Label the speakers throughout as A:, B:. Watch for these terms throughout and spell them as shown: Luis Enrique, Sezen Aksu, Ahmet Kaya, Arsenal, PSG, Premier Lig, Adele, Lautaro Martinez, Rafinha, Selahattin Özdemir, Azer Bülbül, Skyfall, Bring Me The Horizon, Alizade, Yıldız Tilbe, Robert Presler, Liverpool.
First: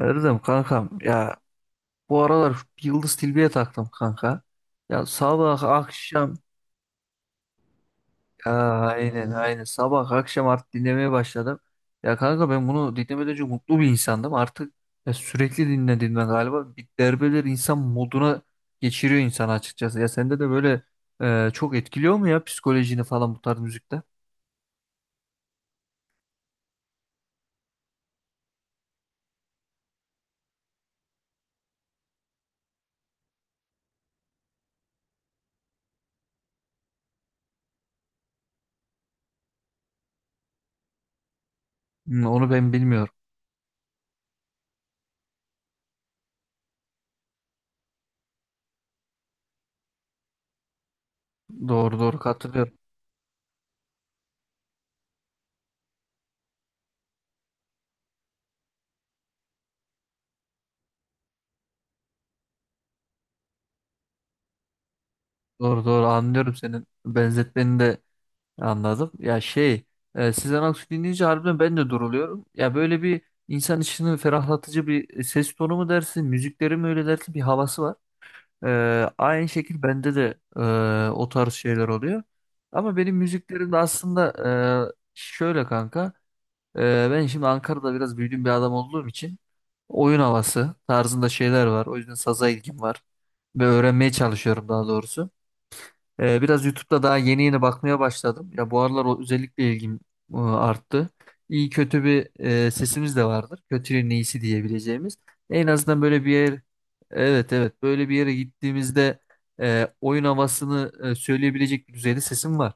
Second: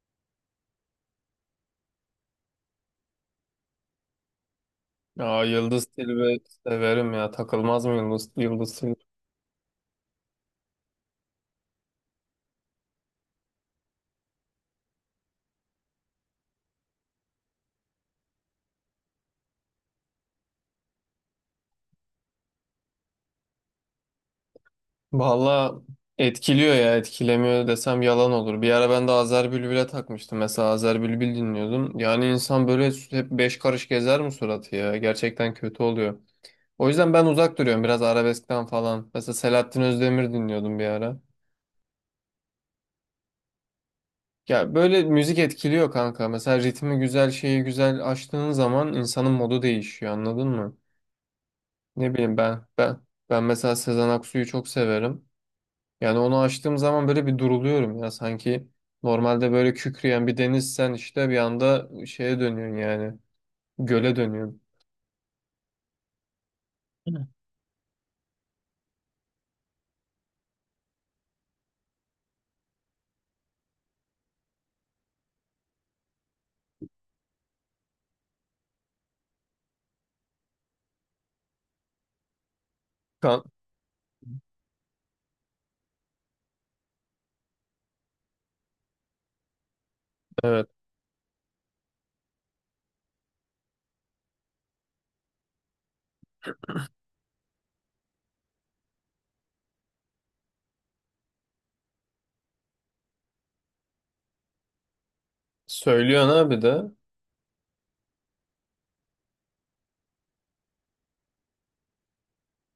A: Erdem kankam ya bu aralar Yıldız Tilbe'ye taktım kanka. Ya
B: Ya
A: sabah
B: Yıldız
A: akşam
B: Tilbe severim ya. Takılmaz mı Yıldız,
A: ya
B: Yıldız Tilbe?
A: aynen sabah akşam artık dinlemeye başladım. Ya kanka ben bunu dinlemeden önce mutlu bir insandım. Artık ya sürekli dinle galiba bir derbeler insan moduna geçiriyor insanı açıkçası. Ya sende de böyle çok etkiliyor mu ya psikolojini falan bu tarz müzikte?
B: Valla etkiliyor ya. Etkilemiyor desem yalan olur. Bir ara ben de Azer Bülbül'e takmıştım. Mesela Azer Bülbül dinliyordum. Yani insan böyle hep beş karış gezer mi suratı ya? Gerçekten kötü oluyor. O yüzden ben uzak duruyorum biraz arabeskten falan. Mesela Selahattin Özdemir dinliyordum bir ara.
A: Hmm. Onu ben bilmiyorum.
B: Ya böyle müzik etkiliyor kanka. Mesela ritmi güzel, şeyi güzel açtığın zaman insanın modu değişiyor, anladın mı?
A: Doğru
B: Ne
A: doğru
B: bileyim ben
A: katılıyorum.
B: ben ben mesela Sezen Aksu'yu çok severim. Yani onu açtığım zaman böyle bir duruluyorum ya, sanki normalde böyle kükreyen bir denizsen işte bir anda şeye dönüyorsun yani, göle dönüyorsun.
A: Doğru, anlıyorum senin benzetmeni de anladım. Ya şey Sezen Aksu dinleyince harbiden ben de duruluyorum. Ya böyle bir insan içini ferahlatıcı bir ses tonu mu dersin, müzikleri mi öyle dersin bir havası var. E, Aynı şekil bende de o tarz şeyler oluyor. Ama benim
B: Kan
A: müziklerim de aslında şöyle kanka. Ben şimdi Ankara'da biraz büyüdüğüm bir adam olduğum için oyun
B: evet,
A: havası tarzında şeyler var. O yüzden saza ilgim var ve öğrenmeye çalışıyorum daha doğrusu. Biraz YouTube'da daha yeni bakmaya başladım. Ya bu aralar o özellikle ilgim arttı. İyi kötü bir sesimiz de vardır. Kötünün iyisi diyebileceğimiz. En azından böyle
B: söylüyorsun
A: bir yer,
B: abi de
A: evet, evet, böyle bir yere gittiğimizde oyun havasını söyleyebilecek bir düzeyde sesim var.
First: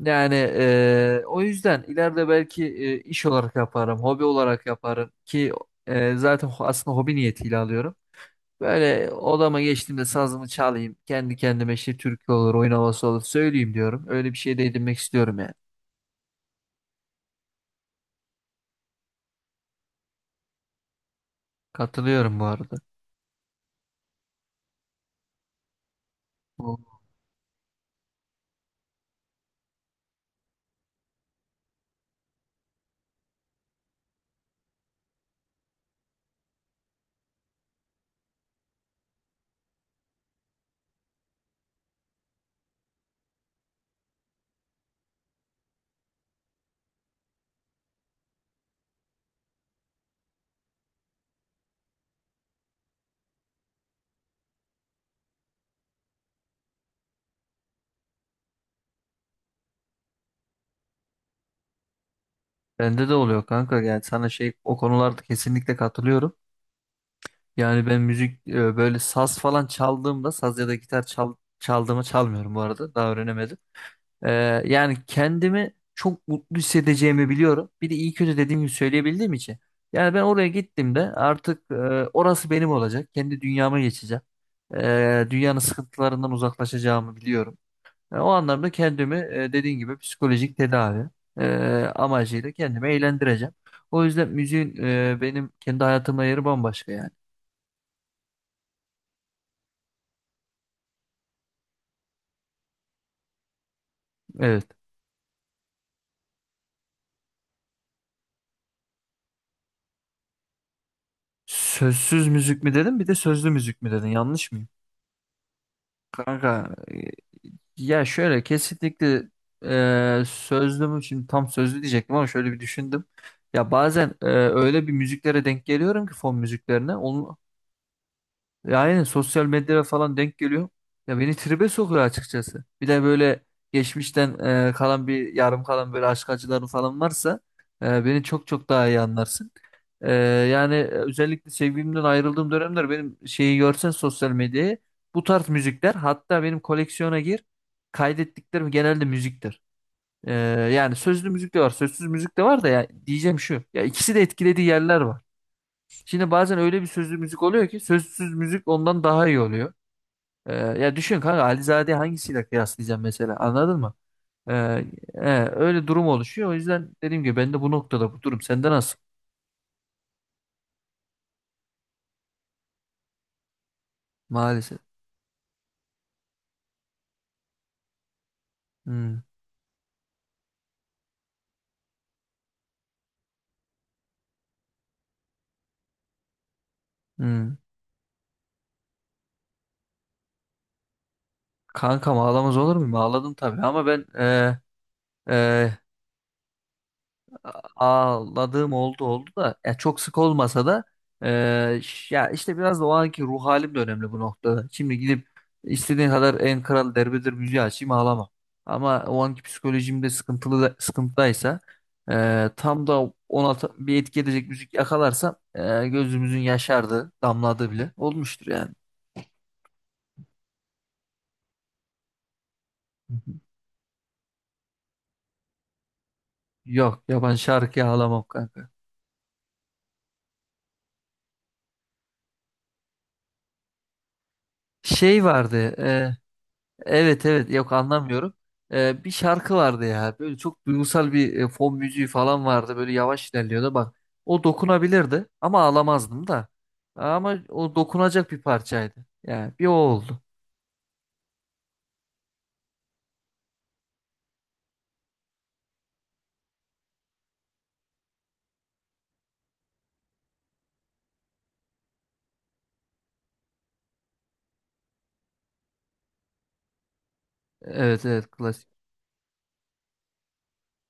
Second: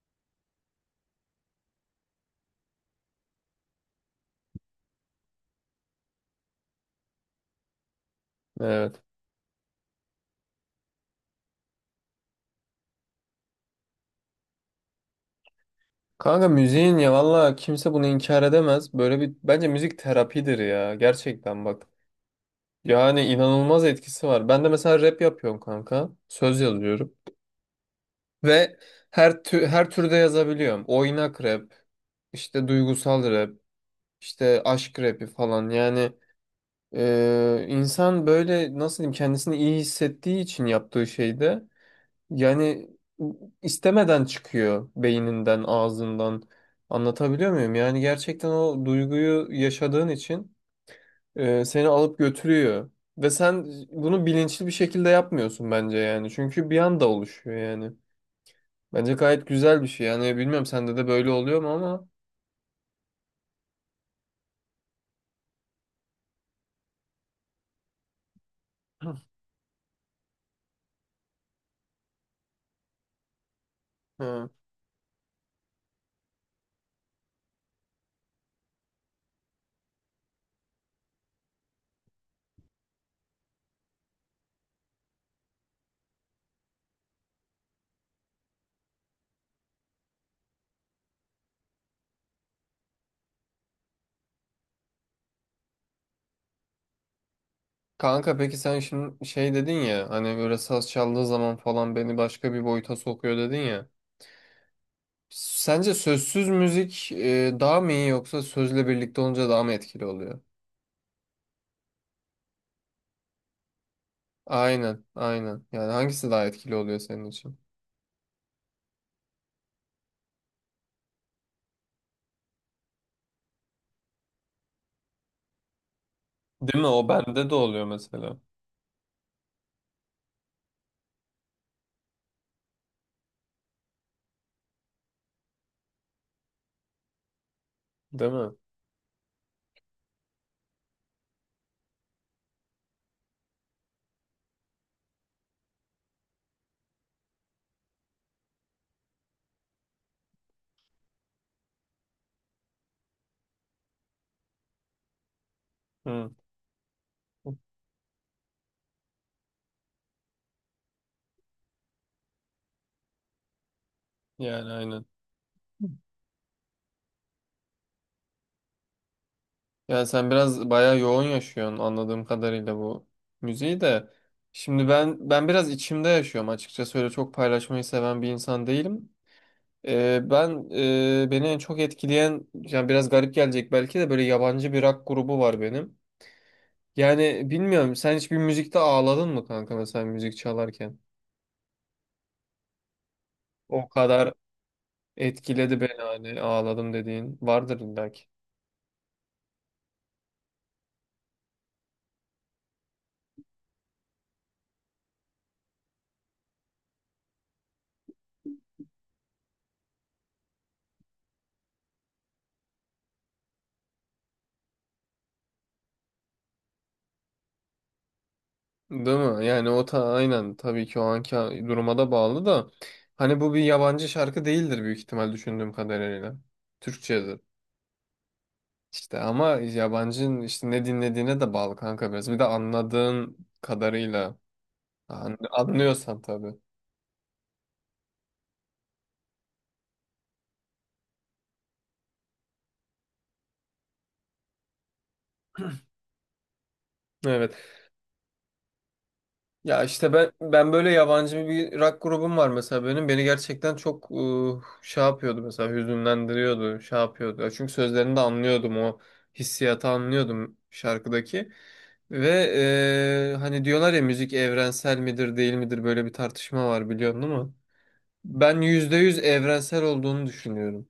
A: Yani o yüzden ileride belki iş olarak yaparım, hobi olarak yaparım ki zaten aslında hobi niyetiyle alıyorum.
B: evet.
A: Böyle odama geçtiğimde sazımı çalayım, kendi kendime işte türkü olur, oyun havası olur söyleyeyim diyorum. Öyle bir şey de edinmek istiyorum yani.
B: Kanka müziğin ya valla kimse bunu inkar edemez. Böyle bir, bence müzik terapidir ya, gerçekten bak.
A: Katılıyorum bu arada.
B: Yani inanılmaz etkisi var. Ben de mesela rap yapıyorum kanka. Söz
A: Bu
B: yazıyorum. Ve her türde yazabiliyorum. Oynak rap, işte duygusal rap, işte aşk rapi falan. Yani insan böyle nasıl diyeyim, kendisini iyi hissettiği için yaptığı şeyde yani istemeden çıkıyor beyninden, ağzından. Anlatabiliyor muyum? Yani gerçekten o duyguyu yaşadığın için seni alıp götürüyor. Ve sen bunu bilinçli bir şekilde yapmıyorsun bence yani. Çünkü bir anda oluşuyor yani. Bence gayet güzel bir şey. Yani bilmiyorum, sende de böyle oluyor mu ama.
A: Bende de oluyor kanka, yani sana şey, o konularda kesinlikle katılıyorum. Yani ben müzik böyle saz falan çaldığımda saz ya da gitar çaldığımı çalmıyorum bu arada, daha öğrenemedim. Ee,
B: Hı.
A: Yani kendimi çok mutlu hissedeceğimi biliyorum. Bir de iyi kötü dediğim gibi söyleyebildiğim için. Yani ben oraya gittiğimde artık orası benim olacak. Kendi dünyama geçeceğim. Dünyanın sıkıntılarından uzaklaşacağımı biliyorum. O anlamda kendimi dediğin gibi psikolojik tedavi e, amacıyla kendimi eğlendireceğim. O yüzden müziğin benim kendi hayatımda yeri bambaşka yani.
B: Kanka peki sen şimdi şey dedin ya, hani böyle saz çaldığı zaman falan beni başka bir boyuta sokuyor dedin ya.
A: Evet.
B: Sence sözsüz müzik daha mı iyi yoksa sözle birlikte olunca daha mı etkili oluyor?
A: Sözsüz müzik mi dedin bir de sözlü müzik mi dedin, yanlış mıyım?
B: Aynen, aynen. Yani hangisi daha
A: Kanka,
B: etkili oluyor senin için?
A: ya şöyle, kesinlikle sözlü mü şimdi, tam sözlü diyecektim ama şöyle bir düşündüm. Ya bazen öyle bir müziklere denk geliyorum ki, fon
B: Değil mi?
A: müziklerine.
B: O
A: Onun,
B: bende de oluyor mesela.
A: ya aynen, sosyal medyada falan denk geliyor. Ya beni tribe sokuyor açıkçası. Bir de böyle geçmişten kalan bir yarım kalan böyle aşk acıları falan varsa beni
B: Değil
A: çok
B: mi?
A: çok daha iyi anlarsın. E, Yani özellikle sevgilimden ayrıldığım dönemler benim şeyi görsen sosyal medyayı, bu tarz müzikler, hatta benim koleksiyona kaydettiklerim genelde müziktir. E, Yani sözlü müzik de var, sözsüz müzik de var da ya, diyeceğim şu. Ya ikisi de etkilediği yerler var. Şimdi
B: Hı.
A: bazen öyle bir sözlü müzik oluyor ki sözsüz müzik ondan daha iyi oluyor. Ya düşün kanka, Alizade'yi hangisiyle kıyaslayacağım mesela, anladın mı? Ee,
B: Yani aynen.
A: Öyle durum oluşuyor. O yüzden dediğim gibi ben de bu noktada bu durum. Sende nasıl?
B: Yani sen biraz bayağı yoğun yaşıyorsun anladığım kadarıyla bu müziği de.
A: Maalesef.
B: Şimdi ben biraz içimde yaşıyorum açıkçası, öyle çok paylaşmayı seven bir insan değilim.
A: Hmm.
B: Ben beni en çok etkileyen, yani biraz garip gelecek belki de, böyle yabancı bir rock grubu var benim. Yani
A: Hmm.
B: bilmiyorum, sen hiç bir müzikte ağladın mı kanka, mesela müzik çalarken?
A: Kankam, ağlamaz olur muyum? Ağladım tabii ama
B: O
A: ben
B: kadar
A: e,
B: etkiledi beni hani, ağladım dediğin vardır illa ki.
A: ağladığım oldu, da ya çok sık olmasa da ya işte biraz da o anki ruh halim de önemli bu noktada. Şimdi gidip istediğin kadar en kral derbedir müziği açayım, ağlama. Ama o anki psikolojimde sıkıntılı da, sıkıntıdaysa tam da ona bir etki edecek müzik yakalarsam gözümüzün yaşardığı, damladığı bile olmuştur yani.
B: Değil mi? Yani o ta aynen, tabii ki o anki duruma da bağlı da hani, bu bir yabancı şarkı değildir büyük ihtimal düşündüğüm kadarıyla.
A: Yok, yaban
B: Türkçedir.
A: şarkıya ağlamam kanka.
B: İşte ama yabancının işte ne dinlediğine de bağlı kanka biraz. Bir de anladığın kadarıyla
A: Şey vardı
B: Anlıyorsan tabii.
A: evet, evet, yok, anlamıyorum. Bir şarkı vardı ya, böyle çok duygusal bir fon müziği falan vardı, böyle yavaş ilerliyordu bak, o dokunabilirdi ama ağlamazdım da, ama
B: Evet.
A: o dokunacak bir parçaydı yani, bir o
B: Ya işte
A: oldu.
B: ben böyle yabancı bir rock grubum var mesela benim. Beni gerçekten çok şey yapıyordu, mesela hüzünlendiriyordu, şey yapıyordu. Ya çünkü sözlerini de anlıyordum, o hissiyatı anlıyordum şarkıdaki. Ve hani diyorlar ya, müzik evrensel midir değil midir, böyle bir tartışma var biliyorsun değil mi?
A: Evet, evet,
B: Ben
A: klasik.
B: %100 evrensel olduğunu düşünüyorum.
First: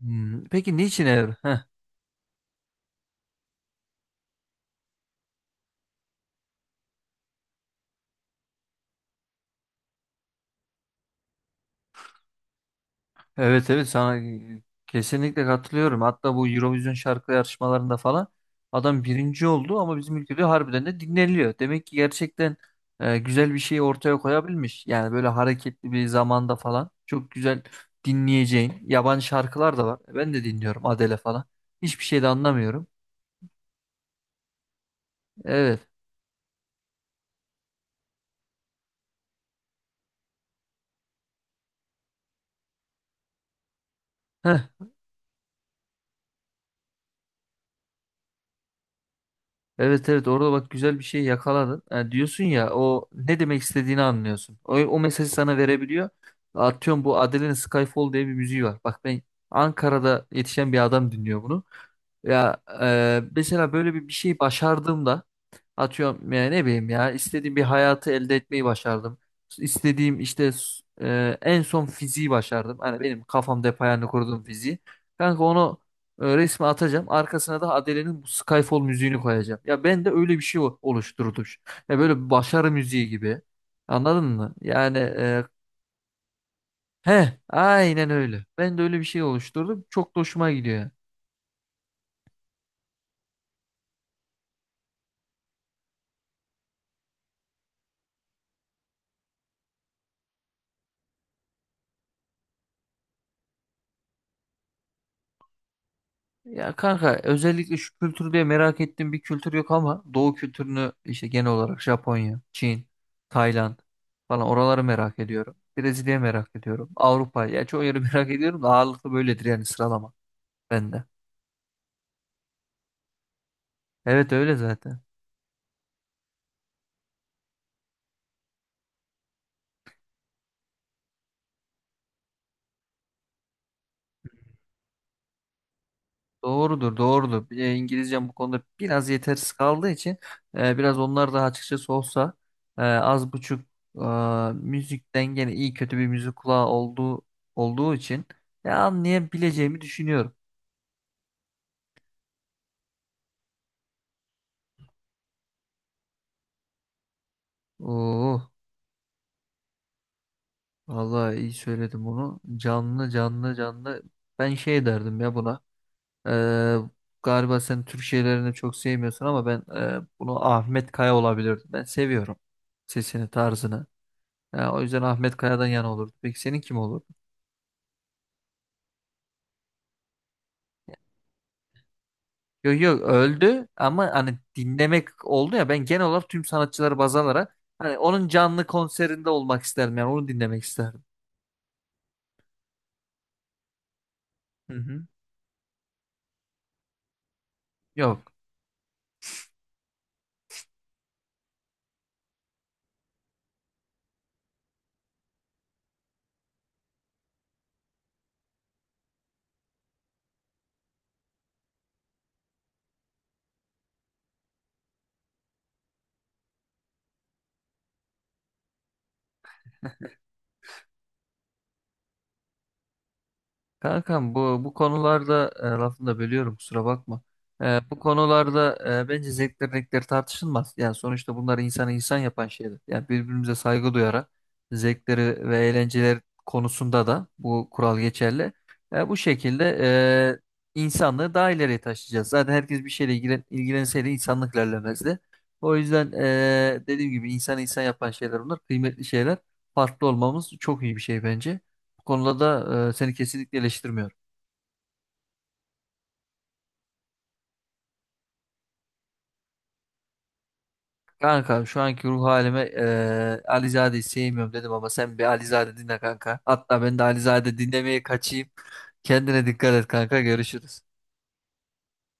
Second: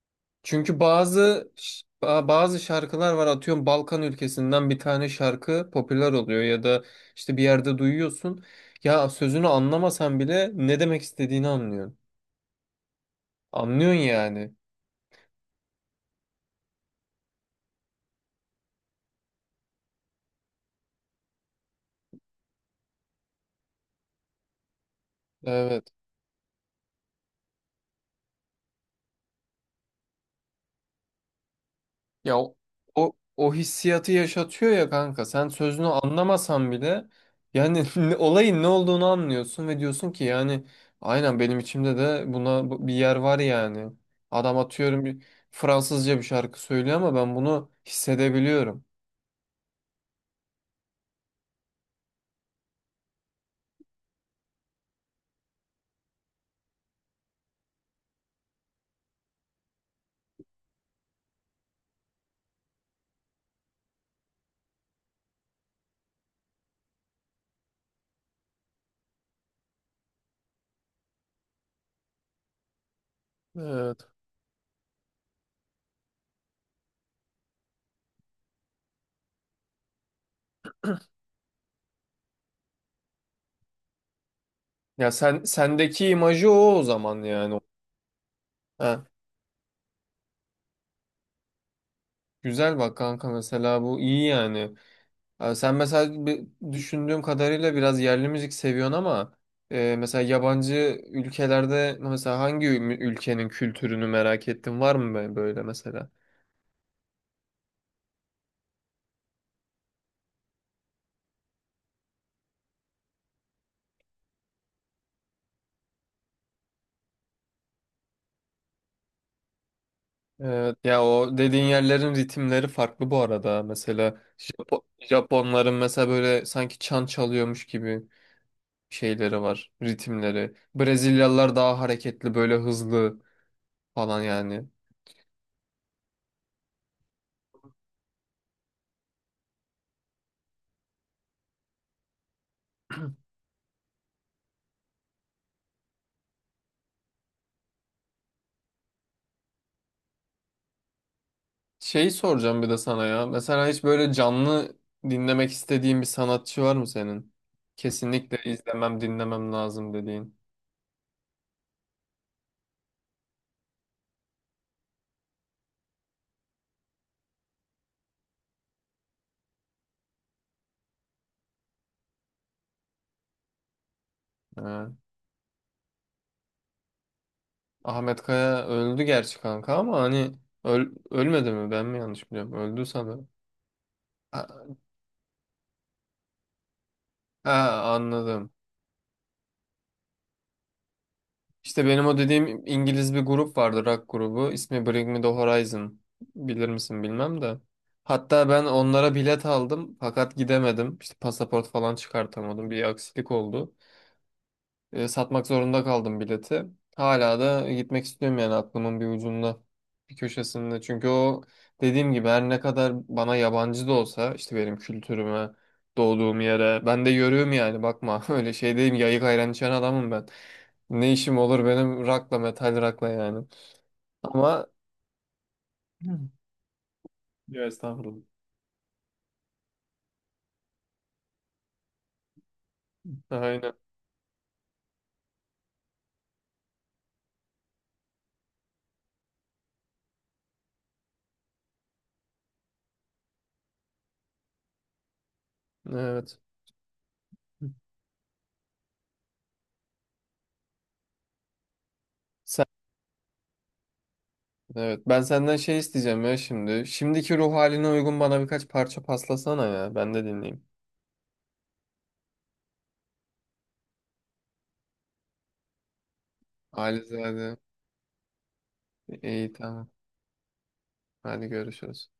A: Hmm. Peki
B: Çünkü
A: niçin Evrim?
B: bazı bazı şarkılar var, atıyorum Balkan ülkesinden bir tane şarkı popüler oluyor ya da işte bir yerde duyuyorsun. Ya sözünü anlamasan bile ne demek istediğini anlıyorsun.
A: Evet, evet,
B: Anlıyorsun
A: sana
B: yani.
A: kesinlikle katılıyorum. Hatta bu Eurovision şarkı yarışmalarında falan adam birinci oldu ama bizim ülkede harbiden de dinleniliyor. Demek ki gerçekten güzel bir şey ortaya koyabilmiş. Yani böyle hareketli
B: Evet.
A: bir zamanda falan çok güzel dinleyeceğin yabancı şarkılar da var. Ben de dinliyorum, Adele falan. Hiçbir şey de
B: Ya o,
A: anlamıyorum.
B: o, o hissiyatı yaşatıyor ya kanka. Sen
A: Evet.
B: sözünü anlamasan bile yani olayın ne olduğunu anlıyorsun ve diyorsun ki yani aynen, benim içimde de buna bir yer var yani. Adam
A: Heh.
B: atıyorum bir Fransızca bir şarkı söylüyor ama ben bunu hissedebiliyorum.
A: Evet, evet, orada bak güzel bir şey yakaladın. Ha, diyorsun ya o ne demek istediğini anlıyorsun. O mesajı sana verebiliyor. Atıyorum, bu Adele'nin Skyfall diye bir müziği var. Bak ben Ankara'da yetişen bir adam dinliyor bunu. Ya mesela böyle bir şey başardığımda, atıyorum ya, ne bileyim, ya istediğim bir hayatı elde etmeyi başardım. İstediğim işte en son fiziği başardım. Hani benim kafamda hep
B: Evet.
A: hayalini kurduğum fiziği. Kanka onu resmi atacağım. Arkasına da Adele'nin bu Skyfall müziğini koyacağım. Ya ben de öyle bir şey oluşturdum. Ya böyle bir başarı müziği gibi. Anladın mı? Yani
B: Ya sen sendeki imajı o, o zaman
A: he
B: yani.
A: aynen öyle. Ben de öyle bir
B: Ha,
A: şey oluşturdum. Çok da hoşuma gidiyor.
B: güzel bak kanka, mesela bu iyi yani. Sen mesela düşündüğüm kadarıyla biraz yerli müzik seviyorsun ama mesela yabancı ülkelerde mesela hangi ülkenin kültürünü merak ettin, var mı böyle mesela?
A: Ya kanka, özellikle şu kültür diye merak ettiğim bir kültür yok ama Doğu kültürünü, işte genel olarak Japonya, Çin, Tayland falan, oraları merak ediyorum. Brezilya merak ediyorum. Avrupa ya, çoğu yeri merak ediyorum da ağırlıklı böyledir yani sıralama
B: Evet,
A: bende.
B: ya o dediğin yerlerin ritimleri farklı bu arada. Mesela
A: Evet, öyle zaten.
B: Japonların mesela böyle sanki çan çalıyormuş gibi şeyleri var, ritimleri. Brezilyalılar daha hareketli, böyle hızlı falan yani.
A: Doğrudur, doğrudur. E, İngilizcem bu konuda biraz yetersiz kaldığı için biraz onlar da açıkçası olsa az buçuk e, müzikten gene iyi kötü bir müzik kulağı olduğu için anlayabileceğimi düşünüyorum.
B: Şeyi soracağım bir de sana ya. Mesela hiç böyle canlı dinlemek istediğin bir sanatçı var mı senin?
A: Oo,
B: Kesinlikle izlemem, dinlemem lazım dediğin.
A: vallahi iyi söyledim bunu. Canlı. Ben şey derdim ya buna. E, Galiba sen Türk şeylerini çok sevmiyorsun ama ben bunu Ahmet Kaya olabilirdim. Ben seviyorum sesini, tarzını. Ya, o
B: Ha.
A: yüzden Ahmet Kaya'dan yana olurdu. Peki senin kim olurdu?
B: Ahmet Kaya öldü gerçi kanka, ama hani ölmedi mi? Ben mi yanlış biliyorum?
A: Yok,
B: Öldü
A: yok,
B: sanırım.
A: öldü ama hani
B: Ha,
A: dinlemek oldu ya, ben genel olarak tüm sanatçıları baz alarak
B: ha,
A: hani onun
B: anladım.
A: canlı konserinde olmak isterdim, yani onu dinlemek isterdim.
B: İşte benim o dediğim İngiliz bir grup vardı, rock grubu.
A: Hı
B: İsmi
A: hı.
B: Bring Me The Horizon. Bilir misin bilmem de.
A: Yok.
B: Hatta ben onlara bilet aldım fakat gidemedim. İşte pasaport falan çıkartamadım. Bir aksilik oldu. E, satmak zorunda kaldım bileti. Hala da gitmek istiyorum yani, aklımın bir ucunda, bir köşesinde. Çünkü o dediğim gibi her ne kadar bana yabancı da olsa, işte benim kültürüme, doğduğum yere, ben de yörüğüm yani, bakma öyle şey değilim, yayık ayran içen adamım ben. Ne işim olur benim rakla, metal rakla yani.
A: Kankam, bu
B: Ama
A: bu konularda lafını da
B: Hı.
A: bölüyorum, kusura bakma.
B: Yo,
A: E, bu
B: estağfurullah.
A: konularda bence zevkler renkler tartışılmaz. Yani sonuçta bunlar insanı insan yapan şeyler. Yani birbirimize
B: Aynen.
A: saygı duyarak zevkleri ve eğlenceler konusunda da bu kural geçerli. E, bu şekilde insanlığı daha ileriye taşıyacağız. Zaten herkes bir şeyle ilgilenseydi insanlık ilerlemezdi. O yüzden
B: Evet.
A: dediğim gibi insanı insan yapan şeyler bunlar. Kıymetli şeyler. Farklı olmamız çok iyi bir şey bence. Bu konuda
B: Sen,
A: da seni kesinlikle eleştirmiyorum.
B: evet. Ben senden şey isteyeceğim ya şimdi. Şimdiki ruh haline uygun bana birkaç parça paslasana ya. Ben de dinleyeyim.
A: Kanka şu anki ruh halime Alizade'yi sevmiyorum dedim ama sen bir Alizade dinle kanka. Hatta ben de Alizade
B: Alizade.
A: dinlemeye kaçayım. Kendine
B: İyi,
A: dikkat et
B: tamam.
A: kanka, görüşürüz.
B: Hadi görüşürüz.